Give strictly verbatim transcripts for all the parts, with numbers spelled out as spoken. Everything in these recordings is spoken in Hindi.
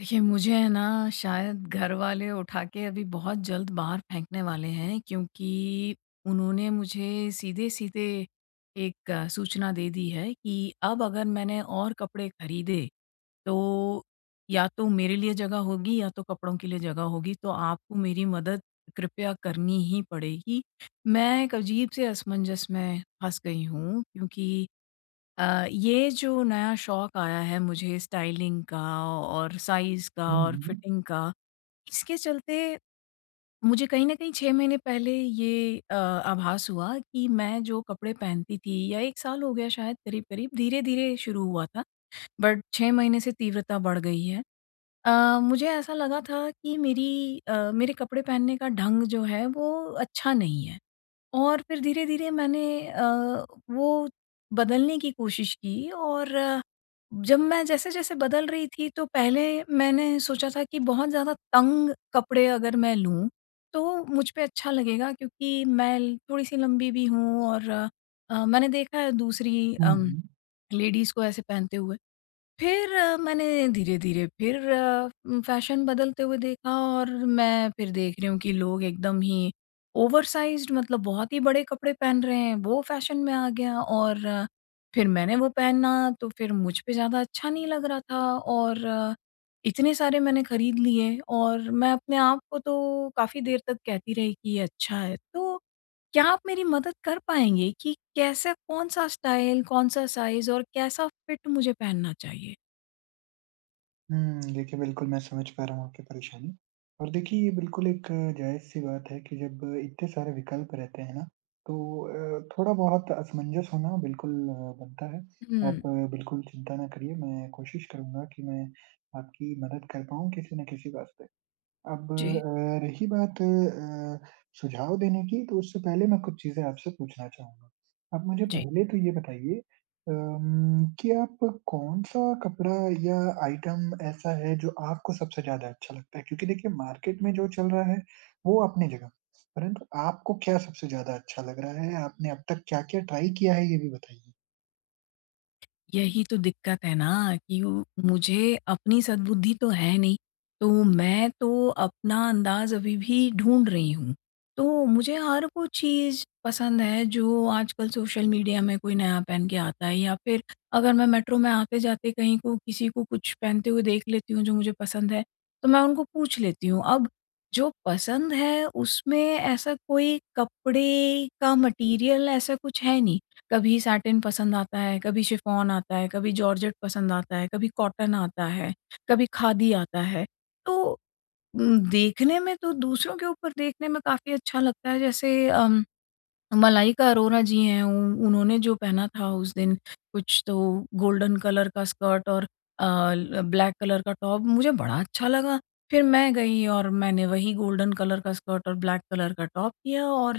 देखिए मुझे है ना शायद घरवाले उठा के अभी बहुत जल्द बाहर फेंकने वाले हैं क्योंकि उन्होंने मुझे सीधे-सीधे एक सूचना दे दी है कि अब अगर मैंने और कपड़े खरीदे, तो या तो मेरे लिए जगह होगी या तो कपड़ों के लिए जगह होगी तो आपको मेरी मदद कृपया करनी ही पड़ेगी। मैं एक अजीब से असमंजस में फँस गई हूँ क्योंकि अ, ये जो नया शौक आया है मुझे स्टाइलिंग का और साइज़ का हुँ, और हुँ। फिटिंग का इसके चलते, मुझे कहीं न कहीं छह महीने पहले ये अ, आभास हुआ कि मैं जो कपड़े पहनती थी या एक साल हो गया शायद करीब-करीब धीरे-धीरे शुरू हुआ था, बट छह महीने से तीव्रता बढ़ गई है। अ, मुझे ऐसा लगा था कि मेरी अ, मेरे कपड़े पहनने का ढंग जो है वो अच्छा नहीं है और फिर धीरे-धीरे मैंने अ, वो बदलने की कोशिश की और जब मैं जैसे-जैसे बदल रही थी तो पहले मैंने सोचा था कि बहुत ज़्यादा तंग कपड़े अगर मैं लूँ, तो मुझ पे अच्छा लगेगा क्योंकि मैं ल थोड़ी-सी लम्बी भी हूँ और अ, मैंने देखा है दूसरी हुँ, अम हुँ। लेडीज़ को ऐसे पहनते हुए। फिर मैंने धीरे-धीरे फिर उम, फ़ैशन बदलते हुए देखा और मैं फिर देख रही हूँ कि लोग एकदम ही ओवरसाइज्ड मतलब बहुत ही बड़े कपड़े पहन रहे हैं वो फ़ैशन में आ गया और फिर मैंने वो पहना तो फिर मुझ पे ज़्यादा अच्छा नहीं लग रहा था और इतने सारे मैंने खरीद लिए और मैं अपने आप को तो काफ़ी देर तक कहती रही कि ये अच्छा है। तो क्या आप मेरी मदद कर पाएँगे कि कैसे कौन-सा स्टाइल कौन-सा साइज़ और कैसा फिट मुझे पहनना चाहिए? हुँ, देखिए बिल्कुल मैं समझ पा रहा हूँ आपकी परेशानी और देखिए ये बिल्कुल एक जायज़ सी बात है कि जब इतने सारे विकल्प रहते हैं ना तो अ, थोड़ा बहुत असमंजस होना बिल्कुल अ, बनता है। आप हुँ। बिल्कुल चिंता ना करिए, मैं कोशिश करूँगा कि मैं आपकी मदद कर पाऊँ किसी ना किसी बात पे। अब जी। अ, रही बात अ, सुझाव देने की तो उससे पहले मैं कुछ चीज़ें आपसे पूछना चाहूँगा। आप मुझे जी। पहले तो ये बताइए अम कि आप कौन-सा कपड़ा या आइटम ऐसा है जो आपको सबसे ज़्यादा अच्छा लगता है? क्योंकि देखिए मार्केट में जो चल रहा है वो अपनी जगह, परंतु आपको क्या सबसे ज़्यादा अच्छा लग रहा है, आपने अब तक क्या-क्या ट्राई किया है ये भी बताइए? यही तो दिक्कत है ना कि वो मुझे अपनी सद्बुद्धि तो है नहीं, तो मैं तो अपना अंदाज़ अभी भी ढूँढ रही हूँ। तो मुझे हर वो चीज़ पसंद है जो आजकल सोशल मीडिया में कोई नया पहन के आता है या फिर अगर मैं मेट्रो में आते-जाते कहीं को किसी को कुछ पहनते हुए देख लेती हूँ जो मुझे पसंद है, तो मैं उनको पूछ लेती हूँ। अब जो पसंद है उसमें ऐसा कोई कपड़े का मैटेरियल ऐसा कुछ है नहीं, कभी सैटिन पसंद आता है कभी शिफॉन आता है, कभी जॉर्जेट पसंद आता है, कभी कॉटन आता है, कभी खादी आता है। तो उम, देखने में तो दूसरों के ऊपर देखने में काफ़ी अच्छा लगता है, जैसे अम मलाइका अरोरा जी हैं उ उन्होंने जो पहना था उस दिन कुछ तो, गोल्डन कलर का स्कर्ट और अ, ल ब्लैक कलर का टॉप मुझे बड़ा अच्छा लगा, फिर मैं गई और मैंने वही गोल्डन कलर का स्कर्ट और ब्लैक कलर का टॉप किया और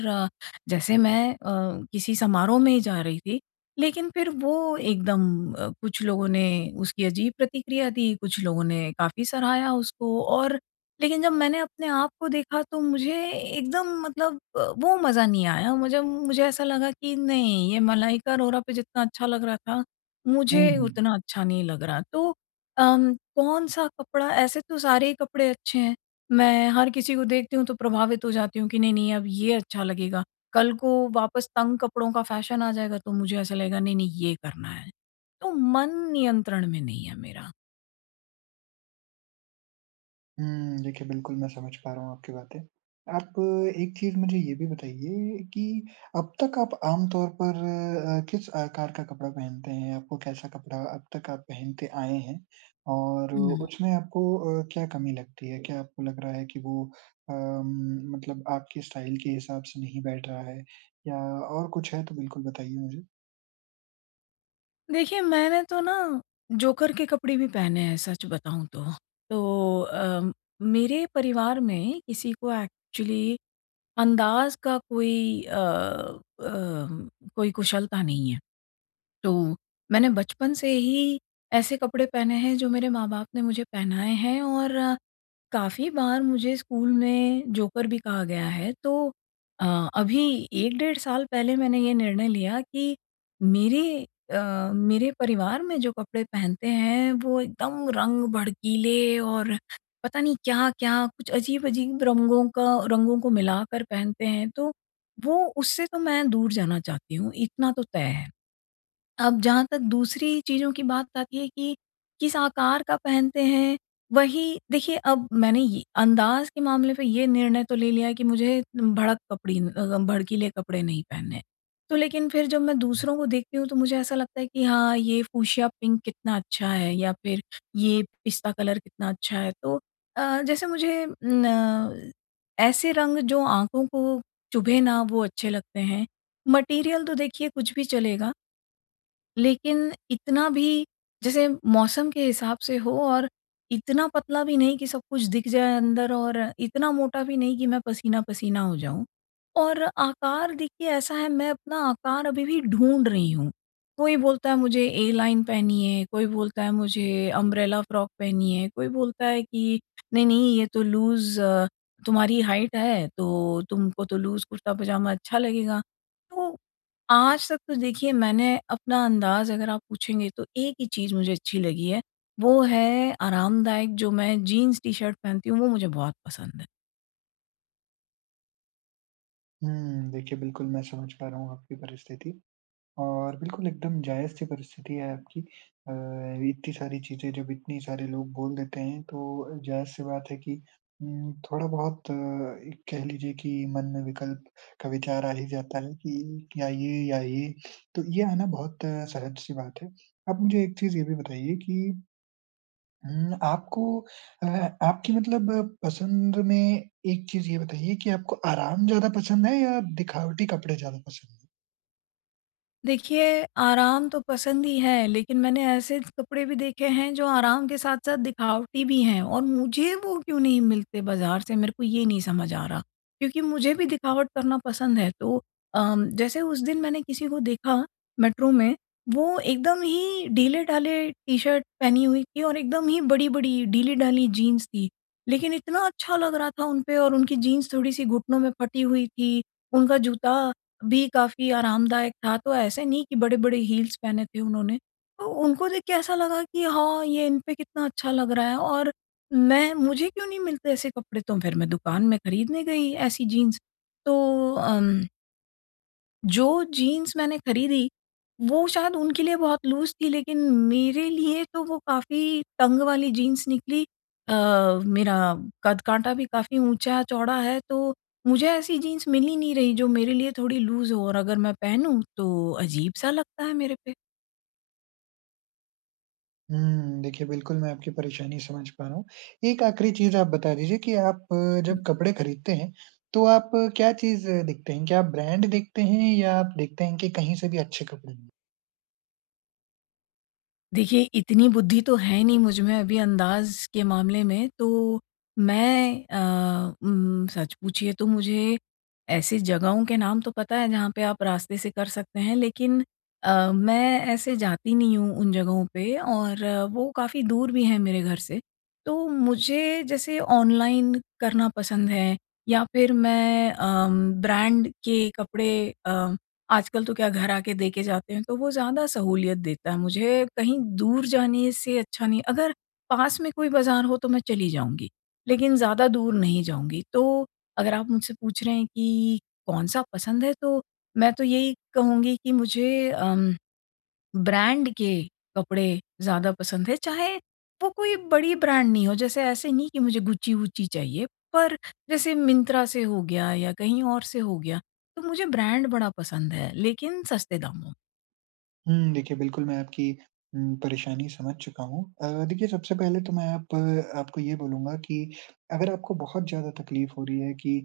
जैसे मैं अ, किसी समारोह में ही जा रही थी, लेकिन फिर वो एकदम अ, कुछ लोगों ने उसकी अजीब प्रतिक्रिया दी, कुछ लोगों ने काफ़ी सराहया उसको और लेकिन जब मैंने अपने आप को देखा तो मुझे एकदम मतलब वो मज़ा नहीं आया मुझे मुझे ऐसा लगा कि नहीं ये मलाइका अरोरा पे जितना अच्छा लग रहा था, हुँ, मुझे हुँ। उतना अच्छा नहीं लग रहा। तो अम कौन-सा कपड़ा ऐसे तो सारे ही कपड़े अच्छे हैं मैं हर किसी को देखती हूँ तो प्रभावित हो जाती हूँ कि नहीं-नहीं अब ये अच्छा लगेगा। कल को वापस तंग कपड़ों का फैशन आ जाएगा, तो मुझे ऐसा लगेगा नहीं-नहीं ये करना है। तो मन नियंत्रण में नहीं है मेरा। हुँ। देखिए बिल्कुल मैं समझ पा रहा हूँ आपकी बातें। आप एक चीज़ मुझे ये भी बताइए कि अब तक आप आम तौर पर अ, किस आकार का कपड़ा पहनते हैं? आपको कैसा कपड़ा अब तक आप पहनते आए हैं? और हुँ। उसमें आपको अ, क्या कमी लगती है? क्या आपको लग रहा है कि वो अ, म मतलब आपके स्टाइल के हिसाब से नहीं बैठ रहा है? या और कुछ है तो बिल्कुल बताइए मुझे? देखिए, मैंने तो ना जोकर के कपड़े भी पहने हैं सच बताऊँ तो। तो अ, मेरे परिवार में किसी को एक्चुअली अंदाज़ का कोई अ अम कोई कुशलता नहीं है। तो मैंने बचपन से ही ऐसे कपड़े पहने हैं जो मेरे माँ-बाप ने मुझे पहनाए हैं। और काफ़ी बार मुझे स्कूल में जोकर भी कहा गया है तो अ, अभी एक डेढ़ साल पहले मैंने ये निर्णय लिया कि मेरी अ, मेरे परिवार में जो कपड़े पहनते हैं वो एकदम रंग भड़कीले और पता नहीं क्या-क्या कुछ अज़ीब-अज़ीब रंगों का रंगों को मिलाकर पहनते हैं। तो वो उससे तो मैं दूर जाना चाहती हूँ इतना तो तय है। अब जहाँ तक दूसरी चीज़ों की बात आती है कि, किस आकार का पहनते हैं वही देखिए अब मैंने ये अंदाज़ के मामले पर ये निर्णय तो ले लिया है कि मुझे भड़क कपड़ी भड़कीले कपड़े नहीं पहनने हैं। तो लेकिन फिर जब मैं दूसरों को देखती हूँ तो मुझे ऐसा लगता है कि हाँ ये फ्यूशिया पिंक कितना अच्छा है या फिर ये पिस्ता कलर कितना अच्छा है। तो अ, जैसे मुझे ना, ऐसे रंग जो आँखों को चुभें ना वो अच्छे लगते हैं, मटीरियल तो देखिए कुछ भी चलेगा लेकिन इतना भी जैसे मौसम के हिसाब से हो और इतना पतला भी नहीं कि सब कुछ दिख जाए अंदर, और इतना मोटा भी नहीं कि मैं पसीना-पसीना हो जाऊँ। और आकार देखिए ऐसा है मैं अपना आकार अभी भी ढूँढ रही हूँ। कोई बोलता है मुझे एलाइन पहनिए, कोई बोलता है मुझे अम्ब्रेला फ्रॉक पहनिए, कोई बोलता है कि नहीं-नहीं ये तो लूज़ तुम्हारी हाइट है, तो तुमको तो लूज़ कुर्ता पजामा अच्छा लगेगा। तो आज तक तो देखिए मैंने अपना अंदाज़ अगर आप पूछेंगे, तो एक ही चीज़ मुझे अच्छी लगी है, वो है आरामदायक जो मैं जीन्स टी-शर्ट पहनती हूँ वो मुझे बहुत पसंद है। हुँ, देखिए बिल्कुल, मैं समझ पा रहा हूँ आपकी परिस्थिति और बिल्कुल एकदम जायज़-सी परिस्थिति है आपकी। अ, इतनी सारी चीज़ें, जब इतने सारे लोग बोल देते हैं तो अ, जायज़-सी बात है कि उम, थोड़ा-बहुत अ, एक कह लीजिए कि मन में विकल्प का विचार आ ही जाता है कि या ये, या ये। तो ये आना बहुत सहज सी बात है। आप मुझे एक चीज़ ये भी बताइए कि उम, आपको अ अ, आपकी मतलब पसंद में एक चीज़ ये बताइए कि आपको आराम ज़्यादा पसंद है या दिखावटी कपड़े ज़्यादा पसंद है? देखिए, आराम तो पसंद ही है। लेकिन मैंने ऐसे कपड़े भी देखे हैं जो आराम के साथ-साथ दिखावटी भी हैं और मुझे वो क्यों नहीं मिलते बाज़ार से मेरे को ये नहीं समझ आ रहा। क्योंकि मुझे भी दिखावट करना पसंद है। तो अ, जैसे उस दिन मैंने किसी को देखा मेट्रो में वो एकदम ही ढीले-ढाले टी-शर्ट पहनी हुई थी और एकदम ही बड़ी-बड़ी ढीले-ढाली जीन्स थी। लेकिन इतना अच्छा लग रहा था उन पे और उनकी जीन्स थोड़ी-सी घुटनों में फटी हुई थी, उनका जूता भी काफ़ी आरामदायक था। तो ऐसे नहीं कि बड़े-बड़े हील्स पहने थे उन्होंने। तो उनको देख के ऐसा लगा कि हाँ ये इन पे कितना अच्छा लग रहा है और मैं मुझे क्यों नहीं मिलते ऐसे कपड़े तो फ़िर मैं दुकान में खरीदने गई ऐसी जीन्स तो अम जो जीन्स मैंने खरीदी, वो शायद उनके लिए बहुत लूज़ थी लेकिन मेरे लिए तो वो काफ़ी तंग वाली जीन्स निकली अ, मेरा कद-काँटा भी काफ़ी ऊँचा चौड़ा है तो, मुझे ऐसी जीन्स मिल ही नहीं रही जो मेरे लिए थोड़ी लूज़ हो और अगर मैं पहनूँ तो अजीब-सा लगता है मेरे पे। हुँ, देखिए बिल्कुल मैं आपकी परेशानी समझ पा रहा हूँ। एक आख़िरी चीज़ आप बता दीजिए कि आप हुँ। जब कपड़े खरीदते हैं, तो आप क्या चीज़ देखते हैं? क्या आप ब्रांड देखते हैं या आप देखते हैं कि कहीं से भी अच्छे कपड़े मिले? देखिए, इतनी बुद्धि तो है नहीं मुझ में अभी अंदाज़ के मामले में तो मैं अ, उम, सच पूछिए तो मुझे ऐसी जगहों के नाम तो पता है जहाँ पे आप रास्ते से कर सकते हैं लेकिन अ, मैं ऐसे जाती नहीं हूँ उन जगहों पे और वो काफ़ी दूर भी हैं मेरे घर से, तो मुझे जैसे ऑनलाइन करना पसंद है या फिर मैं अ, उम, ब्रांड के कपड़े अ, आजकल तो क्या घर आके देके जाते हैं तो वो ज़्यादा सहूलियत देता है मुझे कहीं दूर जाने से अच्छा नहीं अगर पास में कोई बाज़ार हो तो मैं चली जाऊँगी, लेकिन ज़्यादा दूर नहीं जाऊँगी तो अगर आप मुझसे पूछ रहे हैं कि कौन-सा पसंद है तो मैं तो यही कहूँगी कि मुझे उम, ब्रांड के कपड़े ज़्यादा पसंद है चाहे वो कोई बड़ी ब्रांड नहीं हो जैसे ऐसे नहीं कि मुझे गुच्ची-वुच्ची चाहिए। पर जैसे मिंत्रा से हो गया या कहीं और से हो गया। तो, मुझे ब्रांड बड़ा पसंद है लेकिन सस्ते दामों में। हुँ, देखिए बिल्कुल मैं आपकी उम, परेशानी समझ चुका हूँ। अ, देखिए सबसे पहले तो मैं आप आपको ये बोलूँगा कि अगर आपको बहुत ज़्यादा तकलीफ़ हो रही है कि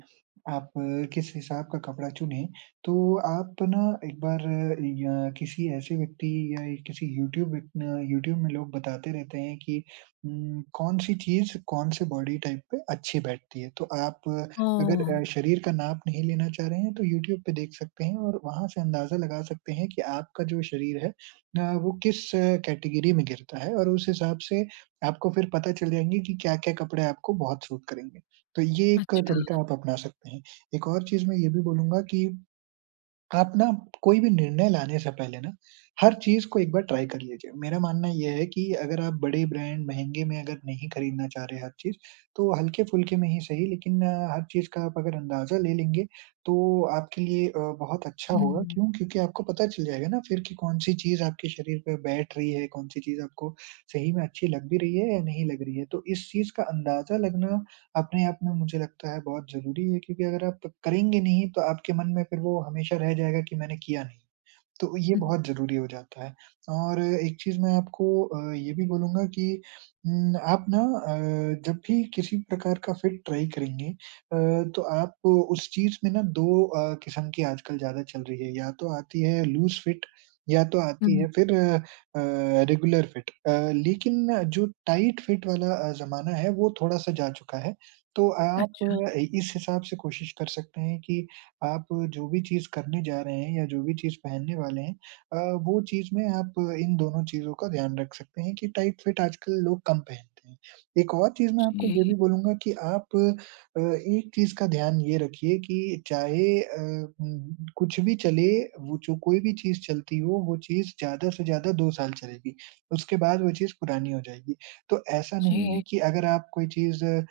आप किस हिसाब का कपड़ा चुनें, तो आप ना एक बार या किसी ऐसे व्यक्ति या किसी यूट्यूब अ, यूट्यूब में लोग बताते रहते हैं कि उम, कौन सी चीज़ कौन से बॉडी टाइप पे अच्छी बैठती है। तो आप अगर ओह! अ, शरीर का नाप नहीं लेना चाह रहे हैं तो यूट्यूब पे देख सकते हैं और वहाँ से अंदाज़ा लगा सकते हैं कि आपका जो शरीर है अ, वो किस कैटेगरी में गिरता है और उस हिसाब से आपको फिर पता चल जाएँगे कि क्या-क्या कपड़े आपको बहुत सूट करेंगे, तो ये एक तरीक़ा अच्छा। आप अपना सकते हैं। एक और चीज़ मैं ये भी बोलूँगा कि आप ना कोई भी निर्णय लाने से पहले ना, हर चीज़ को एक बार ट्राई कर लीजिए। मेरा मानना ये है कि अगर आप बड़े ब्रांड महँगे में अगर नहीं खरीदना चाह रहे हैं हर चीज़, तो हल्के-फुल्के में ही सही लेकिन अ, हर चीज़ का आप अगर अंदाज़ा ले लेंगे तो आपके लिए अ, बहुत अच्छा होगा, हुँ। क्यों? क्योंकि आपको पता चल जाएगा ना फिर की कौन-सी चीज़ आपके शरीर पे बैठ रही है, कौन-सी चीज़ आपको सही में अच्छी लग भी रही है या नहीं लग रही है। तो इस चीज़ का अंदाज़ा लगना अपने आप में मुझे लगता है बहुत ज़रूरी है क्योंकि अगर आप करेंगे नहीं तो आपके मन में फिर वो हमेशा रह जाएगा कि मैंने किया नहीं, तो ये हुँ। बहुत ज़रूरी हो जाता है और एक चीज़ मैं आपको अ, ये भी बोलूँगा कि उम, आप ना अ, जब भी किसी प्रकार का फिट ट्राई करेंगे अ, तो आप उस चीज़ में ना दो अ, क़िस्म की आजकल ज़्यादा चल रही है, या तो आती है लूज़ फिट या तो आती हुँ। है फिर अ, रेगुलर फिट। अ, लेकिन जो टाइट फिट वाला अ, ज़माना है वो थोड़ा-सा जा चुका है। तो, आप अच्छा। अ, इस हिसाब से कोशिश कर सकते हैं कि आप जो भी चीज़ करने जा रहे हैं या जो भी चीज़ पहनने वाले हैं अ, वो चीज़ में आप इन दोनों चीज़ों का ध्यान रख सकते हैं कि टाइट फिट आजकल लोग कम पहनते हैं। एक और चीज़ मैं आपको वो जी। भी बोलूँगा कि आप अ, एक चीज़ का ध्यान ये रखिए कि चाहे अ, उम, कुछ भी चले वो जो कोई भी चीज़ चलती हो वो चीज़ ज़्यादा से ज़्यादा दो साल चलेगी, उसके बाद वो चीज़ पुरानी हो जाएगी। तो ऐसा नहीं है जी। कि अगर आप कोई चीज़ अ,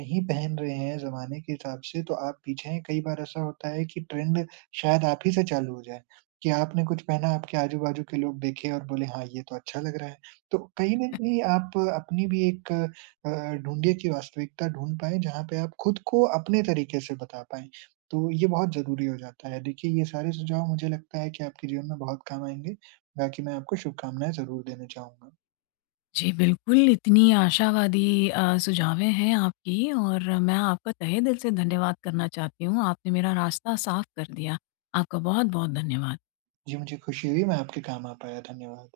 नहीं पहन रहे हैं ज़माने के हिसाब से तो आप पीछे हैं कई बार ऐसा होता है कि ट्रेंड शायद आप ही से चालू हो जाए, कि आपने कुछ पहना आपके आजू-बाजू के लोग देखे और बोले हाँ, ये तो अच्छा लग रहा है। तो कहीं ना कहीं आप अपनी भी एक अ अ, ढूँढ़िए कि वास्तविकता ढूँढ पाए जहाँ पे आप ख़ुद को अपने तरीके से बता पाएँ। तो ये बहुत ज़रूरी हो जाता है, देखिए ये सारे सुझाव मुझे लगता है कि आपके जीवन में बहुत काम आएँगे। बाकी मैं आपको शुभकामनाएँ ज़रूर देना चाहूँगा। जी, बिल्कुल। इतनी आशावादी अ, सुझावें हैं आपकी और मैं आपका तहे दिल से धन्यवाद करना चाहती हूँ, आपने मेरा रास्ता साफ़ कर दिया। आपका बहुत-बहुत धन्यवाद। जी, मुझे खुशी हुई मैं आपके काम आ पाया। धन्यवाद।